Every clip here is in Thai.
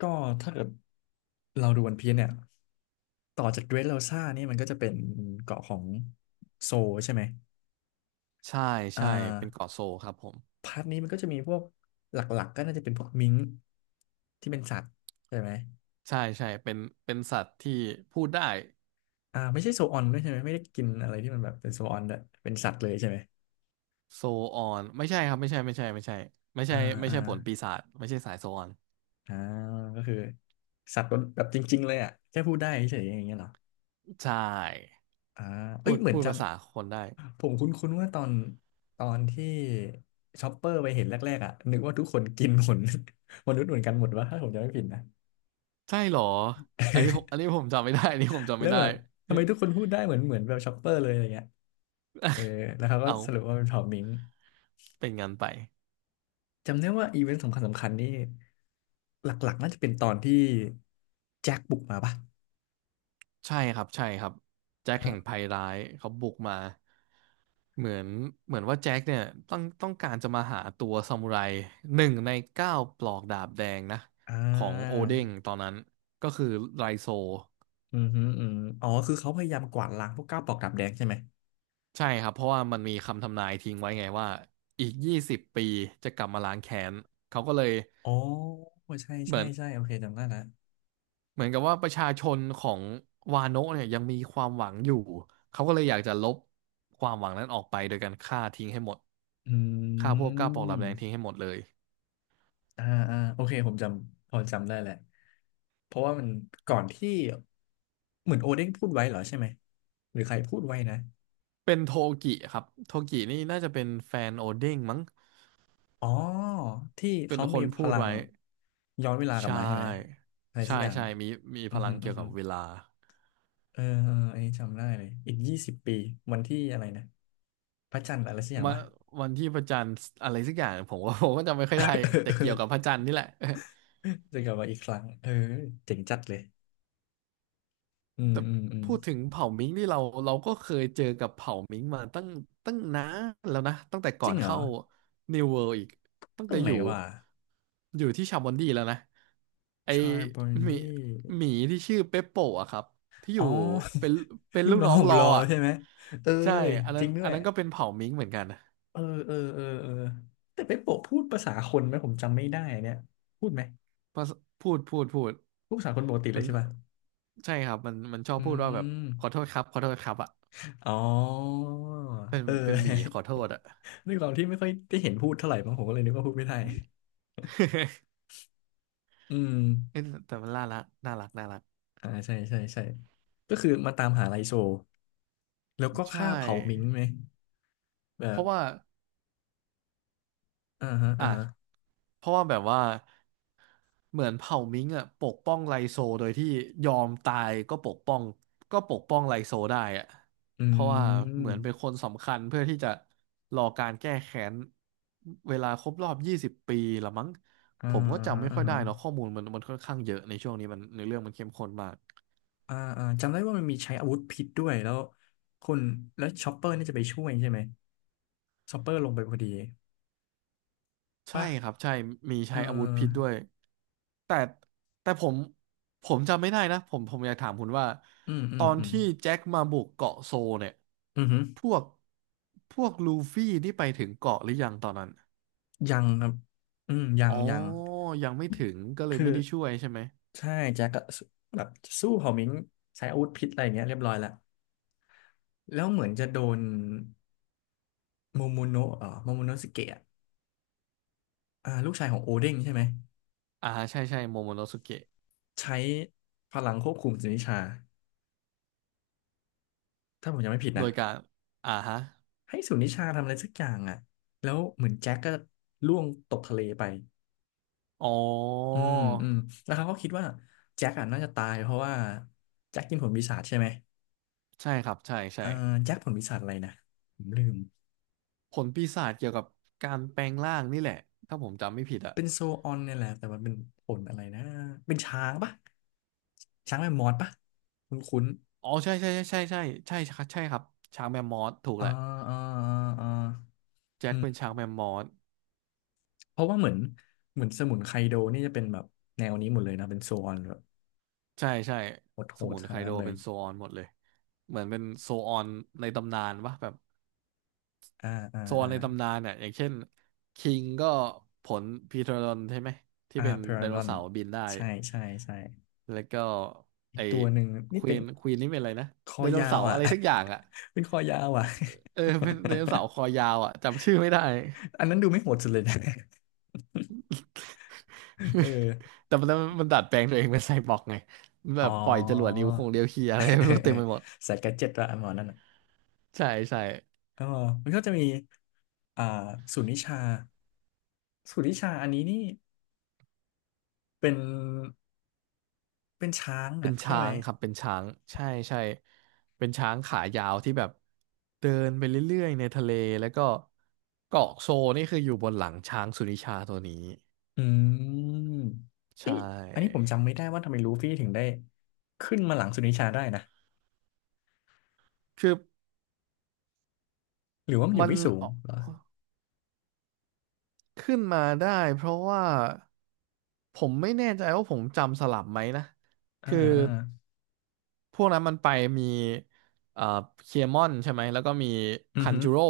ก็ถ้าเกิดเราดูวันพีซเนี่ยต่อจากเดรสโรซ่านี่มันก็จะเป็นเกาะของโซลใช่ไหมใช่อ่าใช่เป็นเกาะโซลครับผมพาร์ทนี้มันก็จะมีพวกหลักๆก็น่าจะเป็นพวกมิงค์ที่เป็นสัตว์ใช่ไหมใช่ใช่เป็นสัตว์ที่พูดได้ไม่ใช่โซออนด้วยใช่ไหมไม่ได้กินอะไรที่มันแบบเป็นโซออนด้วยเป็นสัตว์เลยใช่ไหมโซออนไม่ใช่ครับไม่ใช่ไม่ใช่ไม่ใช่ไม่อ่าใช่ไม่อ่าใช่ผลปีศาจไม่ใช่สายโซออนอ่าก็คือสัตว์แบบจริงๆเลยอ่ะแค่พูดได้เฉยๆอย่างเงี้ยเหรอ ใช่อ่าเอ้พูยดเหมือนพูดภาษาคนได้ผมคุ้นๆว่าตอนที่ช็อปเปอร์ไปเห็นแรกๆอ่ะนึกว่าทุกคนกินผล มนุษย์เหมือนกันหมดวะถ้าผมจำไม่ผิดนะ ใช่เหรออันนี้ผม อันนี้ผมจำไม่ได้อันนี้ผมจำแล้ไม่วได้ แบบทำไมทุกคนพูดได้เหมือนแบบช็อปเปอร์เลยอะไรเงี้ยเออแล้วเขา ก็เอาสรุปว่าเป็นเผ่ามิงเป็นงั้นไปจำได้ว่าอีเวนต์สำคัญนี่หลักๆน่าจะเป็นตอนที่แจ็คบุกมาปะใช่ครับใช่ครับแจ็คแห่งอ่าภัยร้ายเขาบุกมา เหมือนเหมือนว่าแจ็คเนี่ยต้องการจะมาหาตัวซามูไรหนึ่งในเก้าปลอกดาบแดงนะอ่าของโอเด้งตอนนั้นก็คือไรโซอืมฮึอืมอ๋อคือเขาพยายามกวาดล้างพวกก้าวปอกดาบแดงใช่ไหมใช่ครับเพราะว่ามันมีคำทำนายทิ้งไว้ไงว่าอีกยี่สิบปีจะกลับมาล้างแค้นเขาก็เลยอ๋อใช่เหมืใช่อนใช่โอเคจำได้ละ เหมือนกับว่าประชาชนของวาโนะเนี่ยยังมีความหวังอยู่เขาก็เลยอยากจะลบความหวังนั้นออกไปโดยการฆ่าทิ้งให้หมดอืฆ่าพวกเก้าปลอกดาบมแดงทิ้งให้หมดเลย อ่าอ่าโอเค ผมจำ พอจำได้แหละ เพราะว่ามันก่อนที่เหมือนโอเด้งพูดไว้เหรอใช่ไหมหรือใครพูดไว้นะเป็นโทกิครับ โทกินี่น่าจะเป็นแฟนโอเด้งมั้ง อ๋อที่เป็นเขาคมีนพพูดลังไว้ ย้อนเวลากใชลับมาใช่ไหม ่ อะไรสัใช่ กอย่างใช่ มีมีอืพอลัฮึงอืเกี่อยวฮึกับเวลาเออเอออันนี้จำได้เลย อีก20 ปีวันที่อะไรนะ พระจันทร์อะไรสักอย่างมาปะ วันที่พระจันทร์อะไรสักอย่างผมว่า ผมก็จำไม่ค่อยได้ เออแต่เออ เกี่ยวกับพระจันทร์นี่แหละ จะกลับมาอีกครั้งเออเจ๋งจัดเลยอืมแต่อืมอืมพูดถึงเผ่ามิงนี่เราก็เคยเจอกับเผ่ามิงมาตั้งตั้งนานแล้วนะตั้งแต่จก่อริงนเหรอ เข้า New World อีกตั้งตรแต่งไหอนยู่วะ อยู่ที่ชาบอนดีแล้วนะไอชาร์บอนหมีดี้หมีที่ชื่อเปปโปะอะครับที่ออ๋อ ยู่เป็นเป็น ลูลูกกน้อน้งอขงองรอรออะใช่ไหม เออใช่อันจนั้รินงด้อัวนย นั้นก็เป็นเผ่ามิงเหมือนกันนะเออเออเออเออแต่ไปโปะพูดภาษาคนไหมผมจำไม่ได้เนี่ยพูดไหม เพราะพูดพูดพูดพูดภาษาคนปกติเลมัยนใช่ป่ะใช่ครับมันชอบอืพูดว่าแบบมขอโทษครับขอโทษครับอะอ๋อ เป็นเออ เป็นหมีขอโทษอะ นึกตอนที่ไม่ค่อยได้เห็นพูดเท่าไหร่มั้งผมก็เลยนึกว่าพูดไม่ได้ อืมเอ้ยแต่มันน่ารักน่ารักน่ารักใช่ใช่ใช่ก็คือมาตามหาไลโซแล้วก็ใช่ฆ่าเผามิงไหมแบเพบราะว่าอ่าฮะอ่าอ่ะฮะเพราะว่าแบบว่าเหมือนเผ่ามิงอ่ะปกป้องไลโซโดยที่ยอมตายก็ปกป้องก็ปกป้องไลโซได้อ่ะอืเพราะว่าเหมือนเป็นมคนสำคัญเพื่อที่จะรอการแก้แค้นเวลาครบรอบยี่สิบปีละมั้งอ่าผมก็จำฮะไม่อ่าค่อยฮะ ได้เนาะข้อมูลมันมันค่อนข้างเยอะในช่วงนี้มันในเรื่องมันเข้มข้นมากจำได้ว่ามันมีใช้อาวุธพิษด้วยแล้วคุณแล้วชอปเปอร์นี่จะไปช่วยใช่ไหมชอปเปอร์ลงไปพอดีใช่ป่ะครับใช่มีเอใช้อาวุธพิษด้อวย แต่แต่ผมจำไม่ได้นะผมผมอยากถามคุณว่าอืมอืตมอนอืมที่แจ็คมาบุกเกาะโซเนี่ยอืมอหือพวกพวกลูฟี่นี่ไปถึงเกาะหรือยังตอนนั้นยังครับอืมยัอ๋งอยังยังไม่ถึงก็เลยคือไม่ได้ช่วยใช่ไหมใช่แจ็คก็สู้แบบสู้เผ่ามิงใช้อาวุธพิษอะไรอย่างเงี้ยเรียบร้อยแล้วแล้วเหมือนจะโดนโมโมโนะโมโมโนะสเกะลูกชายของโอเด้งใช่ไหมอ่าใช่ใช่โมโมโนสุเกะใช้พลังควบคุมสุนิชาถ้าผมจำไม่ผิดโดนะ ยการอ่าฮะให้สุนิชาทำอะไรสักอย่างอ่ะแล้วเหมือนแจ็คก็ล่วงตกทะเลไปอ๋ออืมอืมแล้วเขาก็คิดว่าแจ็คอ่ะน่าจะตายเพราะว่าแจ็คกินผลปีศาจใช่ไหมใช่ครับใช่เอใช่อแจ็คผลปีศาจอะไรนะผมลืมผลปีศาจเกี่ยวกับการแปลงร่างนี่แหละถ้าผมจำไม่ผิดอะเป็นโซออนเนี่ยแหละแต่มันเป็นผลอะไรนะเป็นช้างปะช้างแมมมอสปะคุ้นคุ้นอ๋อใช่ใช่ใช่ใช่ใช่ใช่ใช่ใช่ครับช้างแมมมอสถูกแหอ่าละอ่าอ่าแจ็อืคเป็นมช้างแมมมอส เพราะว่าเหมือนสมุนไคโดนี่จะเป็นแบบแนวนี้หมดเลยนะเป็นโซออนแบบใช่ใช่โหสดมุนๆทาไคงนั้โดนเลเป็ยนโซออนหมดเลยเหมือนเป็นโซออนในตำนานปะแบบอ่าอ่าโซอออ่า นในตำนานเนี่ยอย่างเช่นคิงก็ผลพีทรอนใช่ไหมที่เป็นเพไดรันโนดอนเสาร์บินได้ใช่ใช่ใช่แล้วก็อีไอกตัวหนึ่งคนี่วีเป็นนควีนนี่เป็นอะไรนะคอไดโนยาวเสาร์อ่ะ อะไรสักอย่างอ่ะ เป็นคอยาวอ่ะ เออเป็นไดโนเสาร์คอยาวอ่ะจำชื่อไม่ได้ อันนั้นดูไม่โหดสุดเลยนะ เออ แต่มันมันดัดแปลงตัวเองเป็นไซบอร์กไงแบอ๋อ บปล่อยจรวดนิ้วคงเดียวเคียอะไร เอไม่อรู้เอเต็อมไปหมดใสายแกดเจ็ตละอันหมอนั่นอ่ะใช่ใช่ เออมันก็จะมีอ่าศูนย์วิชาศูนย์วิชาอันนี้นี่เป็นช้างเป็อ่ะนใช่ช้าไหมงครับเป็นช้างใช่ใช่เป็นช้างขายาวที่แบบเดินไปเรื่อยๆในทะเลแล้วก็เกาะโซนี่คืออยู่บนหลังช้างสุนิชาตัวนี้อืมใชเอยอันนี้ผ่มจำไม่ได้ว่าทำไมลูฟี่ถึงได้ขึ้นมาหลังสุนิชาได้นะ คือหรือว่ามันอยู่มันไม่สูองอกเหรอ ขึ้นมาได้เพราะว่าผมไม่แน่ใจว่าผมจำสลับไหมนะอ่าคืออ่า พวกนั้นมันไปมีเอ่อเคมอนใช่ไหมแล้วก็มีอือคันฮึจูโร่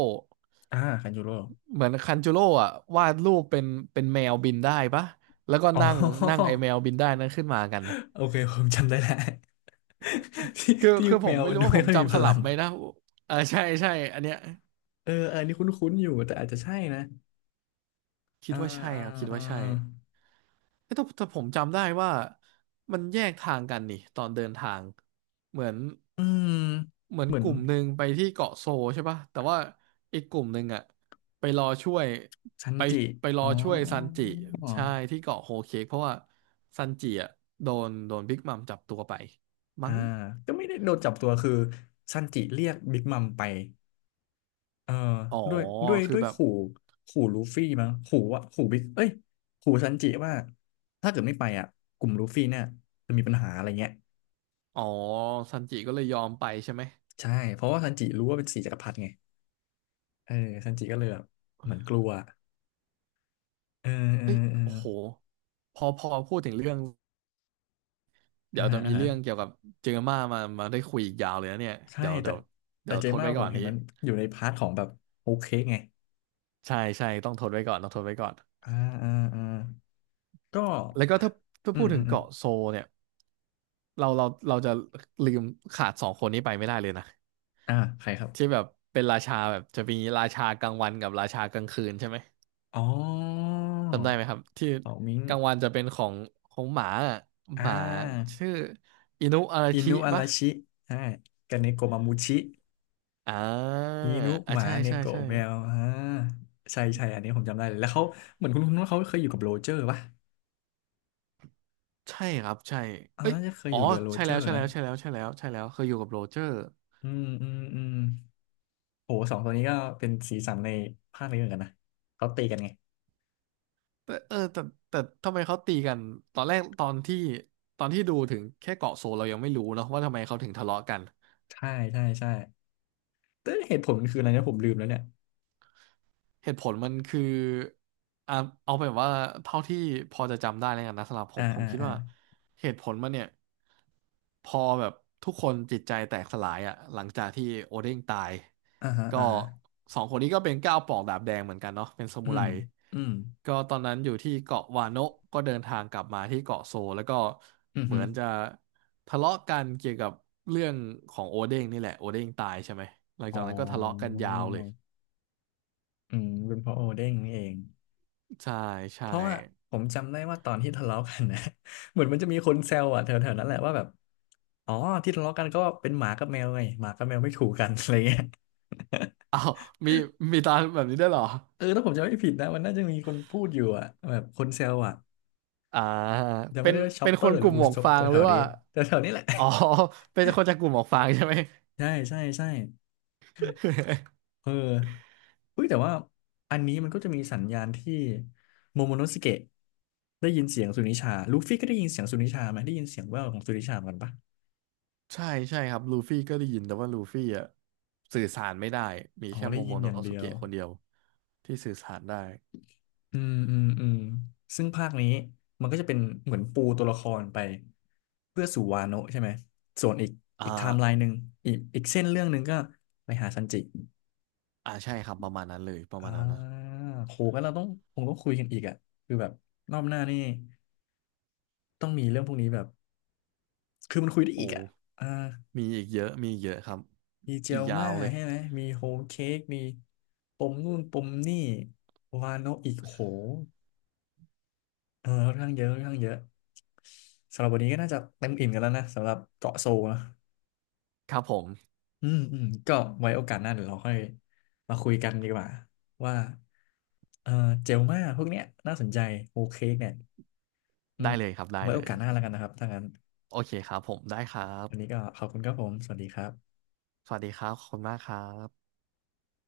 อ่าคันยูโรเหมือนคันจูโร่อะวาดรูปเป็นเป็นแมวบินได้ปะแล้วก็อ๋อ นั่งนั่งไอ แมวบินได้นั้นขึ้นมากันนะโอเคผมจำได้แล้ว ที่คือที่คือผแมมวไม่รู้ดูว่าผไม่มค่อยมีพจำสลัลับง ไหมนะอ่าใช่ใช่อันเนี้ยเอออันนี้คุ้นๆอยู่แต่อาจจะใช่นะ คิดอ่าว่าใช่อ่าครับคิดอ่า ว่าใช่ เอ้ยแต่แต่ผมจำได้ว่ามันแยกทางกันนี่ตอนเดินทางเหมือนอืม เหมือนเหมือกนลุ่มหนึ่งไปที่เกาะโซใช่ปะแต่ว่าอีกกลุ่มหนึ่งอะไปรอช่วยซันไปจิ ไปรอ๋ออช่วยซันจิใช่ที่เกาะโฮเค้กเพราะว่าซันจิอะโดนโดนบิ๊กมัมจับตัวไปอ่า มั้งก็ไม่ได้โดนจับตัวคือซันจิเรียกบิ๊กมัมไป เอออ๋อคือด้วยแบบขู่ขู่ลูฟี่มั้งขู่ว่าขู่บิ๊กเอ้ยขู่ซันจิว่าถ้าเกิดไม่ไปอ่ะกลุ่มลูฟี่เนี่ยจะมีปัญหาอะไรเงี้ยอ๋อซันจิก็เลยยอมไปใช่ไหมใช่เพราะว่าซันจิรู้ว่าเป็นสี่จักรพรรดิไงเออซันจิก็เลยแบบเหมือนกลัวเออเออเอ้ยเออโอ้โหพอพูดถึงเรื่อง อ่าเดี๋ยวฮะจะอ่ามีฮะเรื่องเกี่ยวกับเจอมามาได้คุยอีกยาวเลยนะเนี่ยใช่เดี๋ยวแต่เดี๋ยวแต่เดี๋ยวเจทดม่าไว้ผก่อมนเห็นนี้มันอยู่ในพาร์ทของแบบโอเคไงใช่ใช่ต้องทดไว้ก่อนต้องทดไว้ก่อนอ่าอ่าอ่าก็แล้วก็ถ้าถ้าอืพูมดอืถึมงอืมเกาะโซเนี่ยเราจะลืมขาดสองคนนี้ไปไม่ได้เลยนะอ่าใครครัที่บแบบเป็นราชาแบบจะมีราชากลางวันกับราชากลางคืนใช่ไหมอ๋อจำได้ไหมครับที่เป่ามิงกลางวันจะเป็นของของหมาอะอ่หมาา ชื่ออินุอาราอิชินุอาปะราชิอ่ากับเนโกะมามูชิอ่าอินุอ่าหมาใช่เนใช่โกะใช่ แมวอ่าใช่ใช่อันนี้ผมจำได้เลย แล้วเขาเหมือนคุณว่าเขาเคยอยู่กับโรเจอร์ป่ะใช่ครับใช่เอ้ยน่าจะเคยอ๋ออยู่เรือโรใช่เจอแล้วร์ใช่นะ แล้วใช่แล้วใช่แล้วใช่แล้วเคยอยู่กับโรเจอร์ อืมอืมอืมโหสองตัวนี้ก็เป็นสีสันในภาคนี้เหมือนกันนะเขาตีกันไง แต่เออแต่แต่ทำไมเขาตีกัน ตอนแรกตอนที่ตอนที่ดูถึงแค่เกาะโซลเรายังไม่รู้เนอะว่าทำไมเขาถึงทะเลาะกัน ใช่ใช่ใช่แต่เหตุผลมันคืออะไรนะผมลืมแล้วเนี่ย เหตุผลมันคืออ่ะเอาเป็นว่าเท่าที่พอจะจำได้แล้วกันนะสำหรับผอ่ามผมอ่าคิดอ่าว่าเหตุผลมันเนี่ยพอแบบทุกคนจิตใจแตกสลายอ่ะหลังจากที่โอเด้งตายอ่าฮะก็อ่าฮะสองคนนี้ก็เป็นก้าวปอกดาบแดงเหมือนกันเนาะเป็นซาอืมูไรมอืมก็ตอนนั้นอยู่ที่เกาะวาโนะก็เดินทางกลับมาที่เกาะโซลแล้วก็อืมเหอืมือนจะทะเลาะกันเกี่ยวกับเรื่องของโอเด้งนี่แหละโอเด้งตายใช่ไหมหลังอ๋อจากนั้นก็ทะเลาะกันยาวเลยอืมเป็นเพราะโอเด้งนี่เอง ใช่เพใช่ ราะว่าผมจำได้ว่าตอนที่ทะเลาะกันนะ เหมือนมันจะมีคนแซวอ่ะแถวๆนั้นแหละว่าแบบอ๋อที่ทะเลาะกันก็เป็นหมากับแมวไงหมากับแมวไม่ถูกกัน อะไรเงี้ย อ้าวมีมีตาแบบนี้ได้วยเหรอเออถ้าผมจำไม่ผิดนะมันน่าจะมีคนพูดอยู่อ่ะแบบคนแซวอ่ะอ่าจำเป็ไม่นได้ว่าชอเป็ปนเปอคนร์หกรือลุ่มอูหมวกซบฟางหแถรือวๆนี้ว่าแถวๆนี้แหละ อ๋อ เป็นคนจากกลุ่มหมวกฟางใช่ไหม ใช่ใช่ใช่ เออเฮ้ยแต่ว่าอันนี้มันก็จะมีสัญญาณที่โมโมโนสเกะได้ยินเสียงสุนิชาลูฟี่ก็ได้ยินเสียงสุนิชาไหมได้ยินเสียงแว่วของสุนิชาเหมือนกันปะใช่ใช่ครับลูฟี่ก็ได้ยินแต่ว่าลูฟี่อ่ะสื่อสารไม่ได้มีอ๋อแค่ได้โมยิโมนโนอย่างเดีสยว เกะคนเดียวที่สื่อสารได้อืมอืมอืมซึ่งภาคนี้มันก็จะเป็นเหมือนปูตัวละครไปเพื่อสู่วาโนะใช่ไหมส่วนอีกอ่อีกไทม์ไลาน์หนึ่งอีกเส้นเรื่องหนึ่งก็ไปหาซันจิอ่าใช่ครับประมาณนั้นเลยประอ่มาณนั้นนะาโหงั้นเราต้องคงต้องคุยกันอีกอ่ะคือแบบรอบหน้านี่ต้องมีเรื่องพวกนี้แบบคือมันคุยได้โอ้อีกอ่ะอ่ามีอีกเยอะมีอีกเยอะครับมีเจอีกลยามาวเลยใช่ไหมมีโฮมเค้กมีปมนู่นปมนี่วาโนะอีกโห เออค่อนข้างเยอะค่อนข้างเยอะสำหรับวันนี้ก็น่าจะเต็มอิ่มกันแล้วนะสำหรับเกาะโซลนะครับผมอืมอืมก็ไว้โอกาสหน้าเดี๋ยวเราค่อยมาคุยกันดีกว่าว่าเออเจลมาพวกเนี้ยน่าสนใจโอเคเนี่ยอืมได้เลยครับได้ไว้เลโอยกาสหน้าแล้วกันนะครับถ้างั้นโอเคครับผมได้ครัวันนี้บก็ขอบคุณครับผมสวัสดีครับสวัสดีครับขอบคุณมากครับ